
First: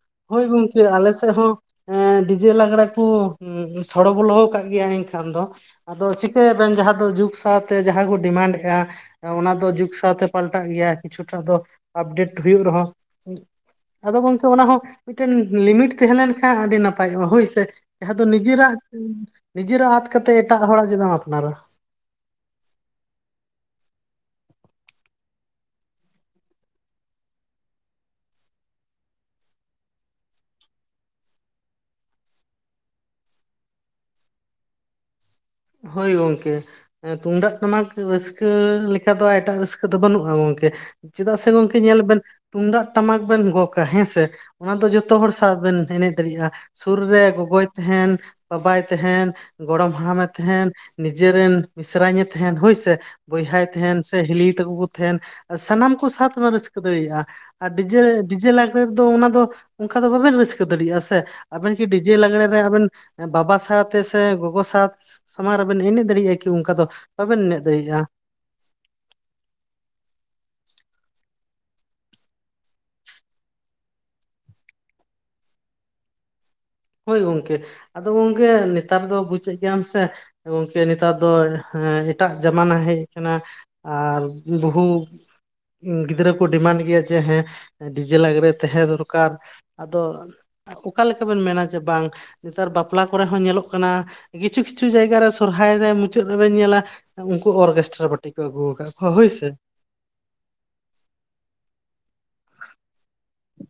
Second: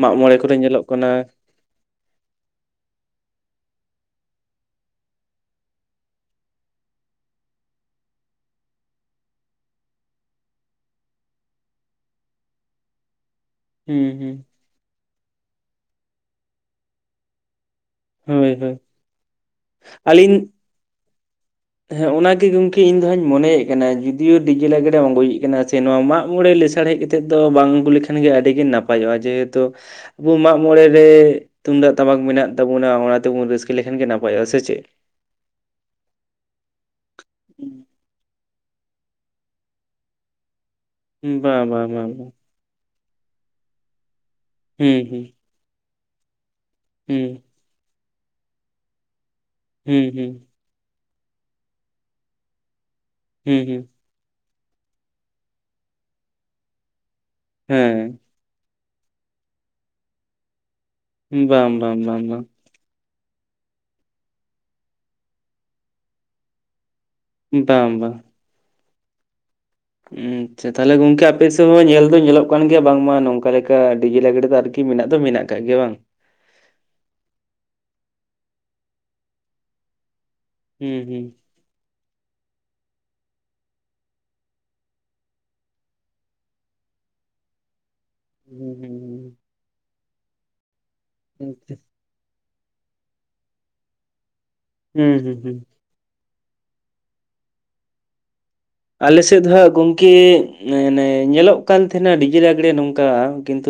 ᱢᱟᱜ ᱢᱚᱬᱮ ᱦᱳᱭ ᱠᱚᱨᱮ ᱜᱚᱝᱠᱮ, ᱧᱮᱞᱚᱜ ᱠᱟᱱᱟ ᱟᱞᱮ ᱥᱮᱫ ᱦᱚᱸ ᱮᱸ ᱰᱤᱡᱮ ᱞᱟᱸᱜᱽᱲᱮ ᱠᱚ ᱥᱚᱲᱚ ᱵᱚᱞᱚ ᱟᱠᱟᱜ ᱜᱮᱭᱟ ᱮᱱᱠᱷᱟᱱ ᱫᱚ᱾ ᱟᱫᱚ ᱪᱤᱠᱟᱹᱭᱟ ᱵᱮᱱ ᱡᱟᱦᱟᱸ ᱫᱚ ᱡᱩᱜᱽ ᱥᱟᱶᱛᱮ ᱡᱟᱦᱟᱸᱭ ᱠᱚ ᱰᱤᱢᱟᱱᱰ ᱮᱜᱼᱟ ᱾ ᱚᱱᱟ ᱫᱚ ᱡᱩᱜᱽ ᱥᱟᱶᱛᱮ ᱯᱟᱞᱴᱟᱜ ᱜᱮᱭᱟ, ᱠᱤᱪᱷᱩᱴᱟ ᱫᱚ ᱟᱯᱰᱮᱴ ᱦᱩᱭᱩᱜ ᱨᱮᱦᱚᱸ ᱦᱩᱸ ᱟᱫᱚ ᱦᱩᱸ ᱜᱚᱝᱠᱮ ᱚᱱᱟ ᱦᱚᱸ ᱢᱤᱫᱴᱮᱱ ᱞᱤᱢᱤᱴ ᱛᱟᱦᱮᱸ ᱞᱮᱱᱠᱷᱟᱱ ᱟᱹᱰᱤ ᱱᱟᱯᱟᱭᱚᱜᱼᱟ, ᱦᱳᱭ ᱥᱮ? ᱡᱟᱦᱟᱸ ᱫᱚ ᱦᱳᱭ ᱦᱳᱭ ᱱᱤᱡᱮᱨᱟᱜ ᱱᱤᱡᱮᱨᱟᱜ ᱟᱛ ᱠᱟᱛᱮ ᱟᱹᱞᱤᱧ ᱮᱴᱟᱜ ᱦᱚᱲᱟᱜ ᱪᱮᱫᱟᱢ ᱟᱯᱱᱟᱨᱟ ᱾ ᱦᱮᱸ, ᱚᱱᱟ ᱜᱮ ᱜᱚᱝᱠᱮ ᱤᱧ ᱫᱚᱧ ᱢᱚᱱᱭᱮᱫ ᱠᱟᱱᱟ ᱡᱩᱫᱤᱭᱳ ᱰᱤᱡᱮ ᱞᱟᱜᱽᱲᱮᱢ ᱟᱜᱩᱭᱮᱫ ᱠᱟᱱᱟ, ᱥᱮ ᱱᱚᱣᱟ ᱢᱟᱜ ᱢᱚᱬᱮ ᱞᱮᱥᱟᱲ ᱦᱮᱡ ᱠᱟᱛᱮ, ᱛᱮᱫ ᱫᱚ ᱵᱟᱝ ᱟᱹᱜᱩ ᱞᱮᱠᱷᱟᱱ ᱜᱮ ᱟᱹᱰᱤ ᱜᱮ ᱱᱟᱯᱟᱭᱚᱜᱼᱟ, ᱡᱮᱦᱮᱛᱩ ᱟᱵᱚ ᱢᱟᱜ ᱢᱚᱬᱮ ᱨᱮ ᱛᱩᱢᱫᱟᱜ ᱴᱟᱢᱟᱠ ᱢᱮᱱᱟᱜ ᱛᱟᱵᱚᱱᱟ, ᱚᱱᱟ ᱛᱮᱵᱚᱱ ᱨᱟᱹᱥᱠᱟᱹ ᱞᱮᱠᱷᱟᱱ ᱜᱮ ᱱᱟᱯᱟᱭᱚᱜᱼᱟ ᱾ ᱥᱮ ᱪᱮᱫ? ᱦᱳᱭ ᱜᱚᱝᱠᱮ, ᱛᱩᱢᱫᱟᱜ ᱴᱟᱢᱟᱠ ᱨᱟᱹᱥᱠᱟᱹ ᱨᱟᱹᱥᱠᱟᱹ ᱞᱮᱠᱟ ᱫᱚ ᱮᱴᱟᱜ ᱨᱟᱹᱥᱠᱟᱹ ᱫᱚ ᱵᱟᱹᱱᱩᱜᱼᱟ ᱜᱚᱝᱠᱮ ᱾ ᱪᱮᱫᱟᱜ ᱥᱮ ᱵᱟᱝ ᱜᱚᱝᱠᱮ ᱵᱟᱝ ᱧᱮᱞ ᱵᱟᱝ ᱵᱮᱱ ᱵᱟᱝ ᱛᱩᱢᱫᱟᱜ ᱴᱟᱢᱟᱠ ᱵᱮᱱ ᱜᱚᱜ ᱠᱟᱜᱼᱟ, ᱦᱮᱸ ᱥᱮ, ᱚᱱᱟ ᱫᱚ ᱦᱩᱸ ᱡᱚᱛᱚ ᱦᱩᱸ ᱦᱚᱲ ᱥᱟᱶ ᱵᱮᱱ ᱮᱱᱮᱡ ᱫᱟᱲᱮᱭᱟᱜᱼᱟ ᱾ ᱥᱩᱨ ᱨᱮ ᱦᱩᱸ ᱜᱚᱜᱚᱭ ᱛᱟᱦᱮᱱ, ᱵᱟᱵᱟᱭ ᱛᱟᱦᱮᱱ, ᱜᱚᱲᱚᱢ ᱦᱩᱸ ᱦᱟᱲᱟᱢᱮ ᱦᱩᱸ ᱱᱤᱡᱮᱨᱮᱱ ᱢᱤᱥᱨᱟᱧ ᱮ ᱛᱟᱦᱮᱸᱱ, ᱦᱳᱭ ᱥᱮ, ᱦᱩᱸ ᱵᱚᱭᱦᱟᱭ ᱦᱩᱸ ᱛᱟᱦᱮᱱ, ᱥᱮ ᱦᱤᱞᱤ ᱛᱟᱠᱚ ᱠᱚ ᱛᱟᱦᱮᱱ, ᱥᱟᱱᱟᱢ ᱠᱚ ᱥᱟᱶᱢ ᱨᱟᱹᱥᱠᱟᱹ ᱫᱟᱲᱮᱭᱟᱜᱼᱟ ᱾ ᱟᱨ ᱰᱤᱡᱮ ᱦᱮᱸ ᱰᱤᱡᱮ ᱞᱟᱸᱜᱽᱲᱮ ᱨᱮ ᱫᱚ ᱚᱱᱟ ᱫᱚ ᱚᱱᱠᱟ ᱫᱚ ᱵᱟᱵᱮᱱ ᱨᱟᱹᱥᱠᱟᱹ ᱫᱟᱲᱮᱭᱟᱜᱼᱟ ᱥᱮ, ᱵᱟᱝ ᱟᱵᱮᱱ ᱠᱤ ᱵᱟᱝ ᱰᱤᱡᱮ ᱵᱟᱝ ᱵᱟᱝ ᱞᱟᱜᱽᱲᱮ ᱨᱮ ᱟᱵᱮᱱ ᱵᱟᱵᱟ ᱥᱟᱶᱛᱮ ᱥᱮ ᱜᱚᱜᱚ ᱥᱟᱶ ᱥᱟᱢᱟᱝ ᱨᱮᱵᱮᱱ ᱮᱱᱮᱡ ᱫᱟᱲᱮᱭᱟᱜᱼᱟ ᱠᱤ ᱚᱱᱠᱟ ᱫᱚ? ᱵᱟᱵᱮᱱ ᱮᱱᱮᱡ ᱵᱟᱝ ᱫᱟᱲᱮᱭᱟᱜᱼᱟ ᱾ ᱦᱩᱸ, ᱟᱪᱪᱷᱟ ᱾ ᱛᱟᱦᱞᱮ ᱜᱚᱝᱠᱮ ᱟᱯᱮ ᱥᱮᱫ ᱦᱚᱸ ᱧᱮᱞ ᱫᱚ ᱧᱮᱞᱚᱜ ᱠᱟᱱ ᱜᱮᱭᱟ ᱵᱟᱝᱢᱟ ᱱᱚᱝᱠᱟ ᱞᱮᱠᱟ ᱰᱤᱡᱮ ᱞᱟᱸᱜᱽᱲᱮ ᱫᱚ ᱟᱨᱠᱤ ᱢᱮᱱᱟᱜ ᱫᱚ ᱢᱮᱱᱟᱜ ᱜᱮᱭᱟ ᱾ ᱛᱟᱹᱭ ᱜᱮ ᱵᱟᱝ? ᱦᱳᱭ ᱜᱚᱝᱠᱮ ᱾ ᱟᱫᱚ ᱜᱚᱝᱠᱮ ᱱᱮᱛᱟᱨ ᱫᱚ ᱵᱩᱡᱮᱫ ᱜᱮᱭᱟᱢ ᱥᱮ, ᱜᱚᱝᱠᱮ ᱦᱩᱸ ᱱᱮᱛᱟᱨ ᱦᱩᱸ ᱫᱚ ᱦᱮᱸ ᱮᱴᱟᱜ ᱡᱟᱢᱟᱱᱟ ᱦᱮᱡ ᱟᱠᱟᱱᱟ ᱟᱨ ᱵᱚᱦᱩ ᱜᱤᱫᱽᱨᱟᱹ ᱠᱚ ᱰᱤᱢᱟᱱᱰ ᱜᱮᱭᱟ ᱡᱮ ᱦᱮᱸ ᱰᱤᱡᱮ ᱞᱟᱜᱽᱲᱮ ᱦᱩᱸ ᱛᱟᱦᱮᱸ ᱫᱚᱨᱠᱟᱨ ᱦᱩᱸ ᱟᱫᱚ ᱚᱠᱟ ᱞᱮᱠᱟ ᱵᱮᱱ ᱢᱮᱱᱟ ᱟᱪᱪᱷᱟ ᱡᱮ ᱱᱮᱛᱟᱨ ᱵᱟᱯᱞᱟ ᱠᱚᱨᱮ ᱦᱚᱸ ᱧᱮᱞᱚᱜ ᱠᱟᱱᱟ ᱾ ᱠᱤᱪᱷᱩ ᱠᱤᱪᱷᱩ ᱦᱩᱸ ᱡᱟᱭᱜᱟ ᱨᱮ ᱦᱩᱸ ᱦᱩᱸ ᱥᱚᱨᱦᱟᱭ ᱨᱮ, ᱢᱩᱪᱟᱹᱫ ᱨᱮᱵᱮᱱ ᱧᱮᱞᱟ ᱩᱱᱠᱩ ᱚᱨᱜᱮᱥᱴᱨᱟ ᱯᱟᱴᱤ ᱠᱚ ᱟᱹᱜᱩ ᱟᱠᱟᱫ ᱠᱚᱣᱟ ᱟᱞᱮ ᱦᱳᱭ ᱥᱮᱫ ᱥᱮ ᱫᱚ ᱦᱟᱸᱜ ᱜᱚᱝᱠᱮ ᱤᱭᱟᱹ ᱚᱱᱮ ᱧᱮᱞᱚᱜ ᱠᱟᱱ ᱛᱟᱦᱮᱱᱟ ᱰᱤᱡᱮ ᱞᱟᱸᱜᱽᱲᱮ ᱱᱚᱝᱠᱟ, ᱠᱤᱱᱛᱩ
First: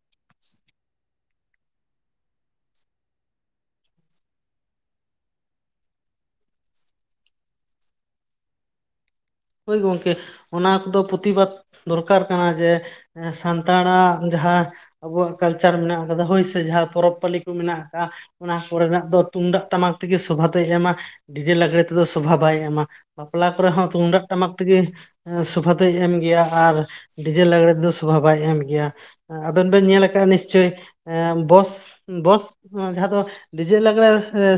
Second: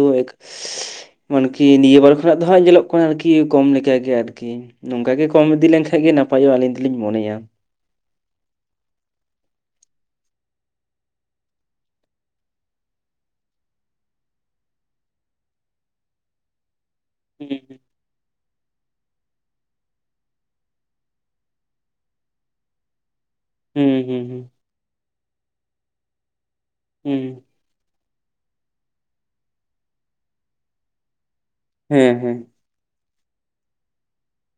ᱢᱟᱱᱠᱤ ᱱᱤᱭᱟᱹ ᱵᱟᱨ ᱠᱷᱚᱱᱟᱜ ᱫᱚ ᱦᱟᱸᱜ ᱧᱮᱞᱚᱜ ᱠᱟᱱᱟ ᱟᱨᱠᱤ ᱠᱚᱢ ᱞᱮᱠ ᱜᱮ ᱟᱨᱠᱤ ᱾ ᱱᱚᱝᱠᱟ ᱜᱮ ᱠᱚᱢ ᱤᱫᱤ ᱞᱮᱱᱠᱷᱟᱡ ᱜᱮ ᱱᱟᱯᱟᱭᱚᱜᱼᱟ ᱟᱹᱞᱤᱧ ᱫᱚᱞᱤᱧ ᱢᱚᱱᱮᱭᱟ ᱾ ᱦᱳᱭ ᱜᱚᱝᱠᱮ ᱾ ᱚᱱᱟ ᱠᱚᱫᱚ ᱯᱨᱚᱛᱤᱵᱟᱫᱽ ᱫᱚᱨᱠᱟᱨ ᱠᱟᱱᱟ, ᱡᱮ ᱥᱟᱱᱛᱟᱲᱟᱜ ᱡᱟᱦᱟᱸ ᱟᱵᱚᱣᱟᱜ ᱠᱟᱞᱪᱟᱨ ᱢᱮᱱᱟᱜ ᱟᱠᱟᱫᱟ, ᱦᱳᱭ ᱥᱮ ᱡᱟᱦᱟᱸ ᱯᱚᱨᱚᱵᱽ ᱯᱟᱹᱞᱤ ᱠᱚ ᱦᱩᱸ ᱢᱮᱱᱟᱜ ᱟᱠᱟᱫ, ᱚᱱᱟ ᱠᱚᱨᱮᱱᱟᱜ ᱫᱚ ᱛᱩᱢᱫᱟᱜ ᱴᱟᱢᱟᱠ ᱛᱮᱜᱮ ᱥᱚᱵᱷᱟ ᱫᱚᱭ ᱮᱢᱟ ᱾ ᱰᱤᱡᱮ ᱞᱟᱸᱜᱽᱲᱮ ᱛᱮᱫᱚ ᱥᱚᱵᱷᱟ ᱵᱟᱭ ᱮᱢᱟ ᱾ ᱵᱟᱯᱞᱟ ᱠᱚᱨᱮ ᱦᱚᱸ ᱦᱩᱸ ᱦᱩᱸ ᱛᱩᱢᱫᱟᱜ ᱦᱩᱸ ᱴᱟᱢᱟᱠ ᱛᱮᱜᱮ ᱥᱚᱵᱷᱟ ᱫᱚᱭ ᱮᱢ ᱜᱮᱭᱟ ᱟᱨ ᱦᱩᱸ ᱰᱤᱡᱮ ᱞᱟᱜᱽᱲᱮ ᱫᱚ ᱥᱚᱵᱷᱟ ᱵᱟᱭ ᱮᱢ ᱜᱮᱭᱟ ᱾ ᱟᱵᱮᱱ ᱵᱮᱱ ᱧᱮᱞ ᱟᱠᱟᱜᱼᱟ ᱱᱤᱥᱪᱳᱚᱭ ᱵᱚᱥ ᱦᱮᱸ ᱦᱮᱸ ᱵᱚᱥ ᱡᱟᱦᱟᱸ ᱫᱚ ᱰᱤᱡᱮ ᱞᱟᱸᱜᱽᱲᱮ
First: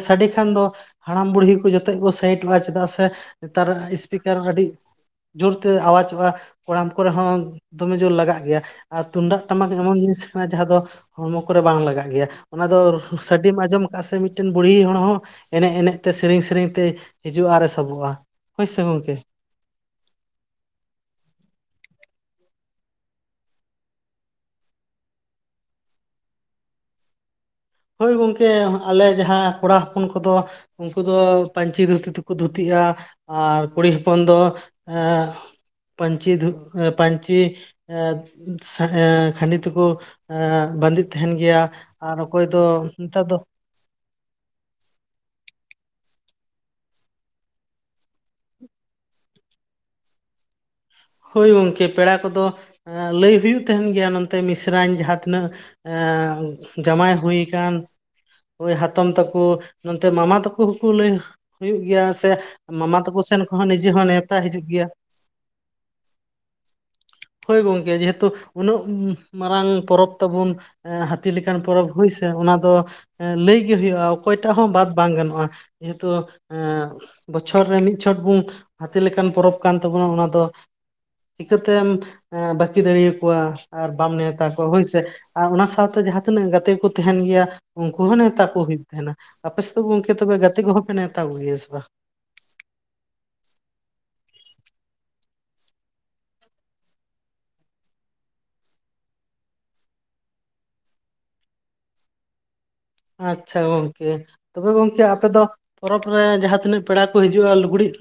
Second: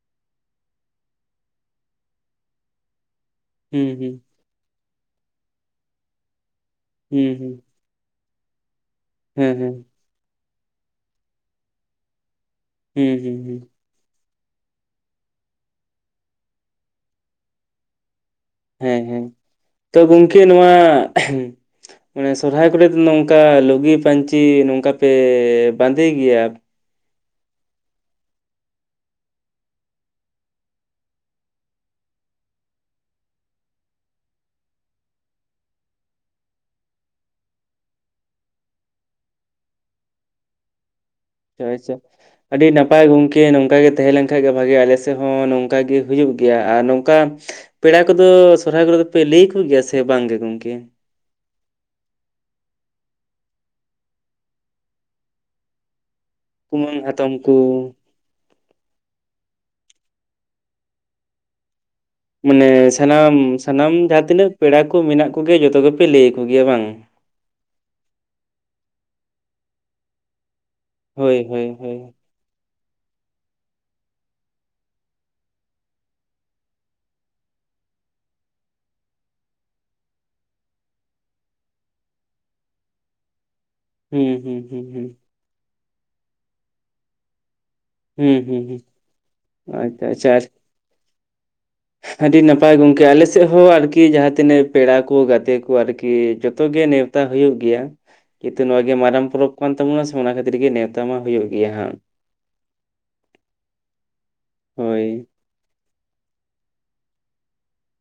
ᱥᱟᱰᱮ ᱠᱷᱟᱱ ᱫᱚ ᱦᱟᱲᱟᱢ ᱵᱩᱲᱦᱤ ᱠᱚ ᱡᱚᱛᱚ ᱠᱚ ᱥᱮᱟᱭᱤᱴᱚᱜᱼᱟ, ᱪᱮᱫᱟᱜ ᱥᱮ ᱱᱮᱛᱟᱨᱟᱜ ᱦᱩᱸ ᱦᱩᱸ ᱤᱥᱯᱤᱠᱟᱨ ᱟᱹᱰᱤ ᱡᱳᱨᱛᱮ ᱟᱣᱟᱡᱚᱜᱼᱟ, ᱠᱚᱲᱟᱢ ᱠᱚᱨᱮ ᱦᱩᱸ ᱦᱚᱸ ᱦᱩᱸ ᱫᱚᱢᱮ ᱡᱳᱨ ᱞᱟᱜᱟᱜ ᱜᱮᱭᱟ ᱟᱨ ᱛᱩᱢᱫᱟᱜ ᱦᱮᱸ ᱴᱟᱢᱟᱠ ᱦᱮᱸ ᱮᱢᱚᱱ ᱡᱤᱱᱤᱥ ᱠᱟᱱᱟ, ᱡᱟᱦᱟᱸ ᱫᱚ ᱦᱚᱲᱢᱚ ᱠᱚᱨᱮ ᱵᱟᱝ ᱞᱟᱜᱟᱜ ᱜᱮᱭᱟ ᱾ ᱚᱱᱟ ᱫᱚ ᱦᱩᱸ ᱦᱩᱸ ᱥᱟᱰᱮᱢ ᱦᱩᱸ ᱟᱸᱡᱚᱢ ᱪᱮᱫᱟᱜ ᱥᱮ ᱢᱤᱫᱴᱮᱱ ᱵᱩᱲᱦᱤ ᱦᱚᱲ ᱦᱚᱸ ᱮᱱᱮᱡ ᱮᱱᱮᱡ ᱛᱮ ᱥᱮᱨᱮᱧ ᱥᱮᱨᱮᱧ ᱛᱮ ᱦᱤᱡᱩᱜᱼᱟ ᱟᱨ ᱥᱟᱵᱚᱜᱼᱟ ᱾ ᱦᱳᱭ ᱥᱮ ᱦᱮᱸ ᱜᱚᱝᱠᱮ? ᱦᱮᱸ ᱛᱚ ᱜᱚᱝᱠᱮ ᱱᱚᱣᱟ ᱥᱚᱨᱦᱟᱭ ᱠᱚᱨᱮ ᱫᱚ ᱱᱚᱝᱠᱟ ᱞᱩᱜᱤ ᱯᱟᱹᱧᱪᱤ ᱱᱚᱝᱠᱟ ᱯᱮ ᱵᱟᱸᱫᱮ ᱜᱮᱭᱟ ᱦᱳᱭ ᱜᱚᱝᱠᱮ ᱟᱞᱮ ᱡᱟᱦᱟ ᱠᱚᱲᱟ ᱦᱚᱯᱚᱱ ᱠᱚᱫᱚ ᱩᱱᱠᱩ ᱫᱚ ᱯᱟᱹᱧᱪᱤ ᱫᱷᱩᱛᱤ ᱛᱮᱠᱚ ᱫᱷᱩᱛᱤᱜᱼᱟ ᱟᱨ ᱠᱩᱲᱤ ᱦᱚᱯᱚᱱ ᱫᱚ ᱟ ᱯᱪᱤ ᱫᱷᱩ ᱯᱪᱤ ᱠᱷᱟᱹᱰᱤ ᱛᱮᱠᱚ ᱵᱟᱸᱫᱮᱜ ᱛᱟᱦᱮᱱ ᱜᱮᱭᱟ ᱟᱪᱪᱷᱟ ᱟᱨ ᱚᱠᱚᱭ ᱫᱚ ᱟᱹᱰᱤ ᱱᱟᱯᱟᱭ ᱱᱮᱛᱟᱨ ᱫᱚ ᱜᱚᱝᱠᱮ ᱱᱚᱝᱠ ᱜᱮ ᱛᱟᱦᱮ ᱞᱮᱱᱠᱟᱱ ᱜᱮ ᱵᱷᱟᱜᱮ ᱟᱞᱮ ᱥᱮᱫ ᱦᱚ ᱱᱚᱝᱠᱟ ᱜᱮ ᱦᱩᱭᱩᱜ ᱜᱮᱭᱟ ᱟᱨ ᱱᱚᱝᱠᱟ ᱯᱮᱲᱟ ᱠᱚᱫᱚ ᱥᱚᱨᱦᱟᱭ ᱠᱚᱨᱮ ᱫᱚᱯᱮ ᱞᱟᱹᱭᱟ ᱟᱠᱩᱜᱮᱭᱟ ᱥᱮ ᱵᱟᱝ ᱜᱮ ᱜᱚᱢᱠᱮ? ᱦᱳᱭ ᱜᱚᱢᱠᱮ ᱯᱮᱲᱟ ᱠᱚᱫᱚ ᱞᱟᱹᱭ ᱦᱩᱭᱩᱜ ᱛᱟᱸᱦᱮᱱ ᱜᱮᱭᱟ ᱱᱚᱱᱛᱮ ᱢᱤᱥᱨᱟᱧ ᱡᱟᱦᱟᱸ ᱛᱤᱱᱟᱹᱜ ᱮ ᱠᱩᱢᱟᱹᱝ ᱡᱟᱶᱟᱭ ᱦᱟᱛᱚᱢ ᱦᱩᱭ ᱠᱚ ᱟᱠᱟᱱ ᱳᱭ ᱦᱟᱛᱚᱢ ᱛᱟᱠᱚ ᱱᱚᱛᱮ ᱢᱟᱢᱟ ᱛᱟᱠᱚ ᱦᱚᱸᱠᱚ ᱞᱟᱹᱭ ᱦᱩᱭᱩᱜ ᱜᱮᱭᱟ᱾ ᱥᱮ ᱢᱟᱱᱮ ᱢᱟᱢᱟ ᱛᱟᱠᱚ ᱥᱟᱱᱟᱢ ᱥᱮᱱ ᱠᱚᱦᱚᱸ ᱱᱤᱡᱮ ᱥᱟᱱᱟᱢ ᱦᱚᱸ ᱡᱟᱦᱟᱸ ᱱᱮᱣᱛᱟ ᱛᱤᱱᱟᱹᱜ ᱦᱤᱡᱩᱜ ᱯᱮᱲᱟ ᱜᱮᱭᱟ ᱠᱚ ᱢᱮᱱᱟᱜ ᱠᱚᱜᱮᱭᱟ ᱡᱚᱛᱚ ᱜᱮᱯᱮ ᱞᱟᱹᱭ ᱟᱠᱚ ᱜᱮᱭᱟ ᱵᱟᱝ? ᱦᱳᱭ ᱜᱚᱝᱠᱮ ᱡᱮᱦᱮᱛᱩ ᱩᱱᱟᱹᱜ ᱢᱟᱨᱟᱝ ᱯᱚᱨᱚᱵᱽ ᱛᱟᱵᱩᱱ ᱦᱟᱹᱛᱤ ᱦᱳᱭ ᱞᱮᱠᱟᱱ ᱦᱳᱭ ᱯᱚᱨᱚᱵ ᱦᱳᱭ ᱦᱩᱭ᱾ ᱥᱮ ᱚᱱᱟ ᱫᱚ ᱞᱟᱹᱭ ᱜᱮ ᱦᱩᱭᱩᱜᱼᱟ ᱚᱠᱚᱭᱴᱟᱜ ᱦᱚᱸ ᱵᱟᱫ ᱵᱟᱝ ᱜᱟᱱᱚᱜᱼᱟ ᱡᱮᱦᱮᱛᱩ ᱮ ᱵᱚᱪᱷᱚᱨ ᱨᱮ ᱢᱤᱫ ᱪᱷᱚᱴ ᱵᱚᱱ ᱦᱟᱹᱛᱤ ᱞᱮᱠᱟᱱ ᱯᱚᱨᱚᱵᱽ ᱠᱟᱱ ᱛᱟᱵᱚᱱᱟ ᱚᱱᱟ ᱫᱚ᱾ ᱪᱤᱠᱟᱹᱛᱮᱢ ᱵᱟᱹᱠᱤ ᱫᱟᱲᱮ ᱟᱠᱠᱚᱣᱼᱟ ᱟᱨ ᱵᱟᱢ ᱦᱩᱸ ᱱᱮᱣᱛᱟ ᱦᱩᱸ ᱠᱚᱣᱟ ᱦᱩᱸ ᱦᱳᱭᱥᱮ᱾ ᱦᱩᱸ ᱟᱨ ᱚᱱᱟ ᱥᱟᱶᱛᱮ ᱡᱟᱦᱟᱸ ᱛᱤᱱᱟᱹᱜ ᱜᱟᱛᱮ ᱠᱚ ᱛᱟᱦᱮᱱ ᱜᱮᱭᱟ ᱩᱱᱠᱩ ᱦᱚᱸ ᱦᱩᱸ ᱱᱮᱶᱛᱟ ᱠᱚ ᱦᱩᱸ ᱦᱩᱸ ᱦᱩᱭᱩᱜ ᱛᱟᱸᱦᱮᱱᱟ᱾ ᱟᱯᱮ ᱥᱮᱫ ᱟᱪᱪᱷᱟ ᱜᱚᱝᱠᱮ ᱟᱪᱪᱷᱟ ᱛᱚᱵᱮ ᱜᱟᱛᱮ ᱠᱚᱦᱚᱸ ᱯᱮ ᱱᱮᱶᱛᱟ ᱠᱚᱜᱮᱭᱟ ᱥᱮ ᱵᱟᱝ? ᱟᱹᱰᱤ ᱱᱟᱯᱟᱭ ᱜᱚᱝᱠᱮ ᱟᱞᱮᱥᱮᱫ ᱦᱚᱸ ᱟᱨᱠᱤ ᱡᱟᱦᱟᱸ ᱛᱤᱱᱟᱹᱜ ᱯᱮᱲᱟ ᱠᱚ ᱜᱟᱛᱮ ᱠᱚ ᱟᱨᱠᱤ ᱡᱚᱛᱚ ᱜᱮ ᱱᱮᱶᱛᱟ ᱦᱟ ᱦᱩᱭᱩᱜ ᱜᱮᱭᱟ ᱠᱤᱱᱛᱩ ᱱᱚᱣᱟ ᱜᱮ ᱢᱟᱨᱟᱝ ᱯᱚᱨᱚᱵᱽ ᱠᱟᱱ ᱛᱟᱵᱚᱱᱟ ᱥᱮ ᱚᱱᱟ ᱠᱷᱟᱹᱛᱤᱨ ᱜᱮ ᱱᱮᱶᱛᱟ ᱢᱟ ᱦᱩᱭᱩᱜ ᱜᱮᱭᱟ ᱦᱟᱸᱜ᱾ ᱟᱪᱪᱷᱟ ᱜᱚᱝᱠᱮ ᱛᱚᱵᱮ ᱜᱚᱝᱠᱮ ᱦᱳᱭ ᱟᱯᱮ ᱫᱚ ᱯᱚᱨᱚᱵ ᱨᱮ ᱡᱟᱦᱟᱸᱛᱤᱱᱟᱹᱜ ᱯᱮᱲᱟ ᱠᱚ ᱦᱤᱡᱩᱜᱼᱟ ᱞᱩᱜᱽᱲᱤᱡ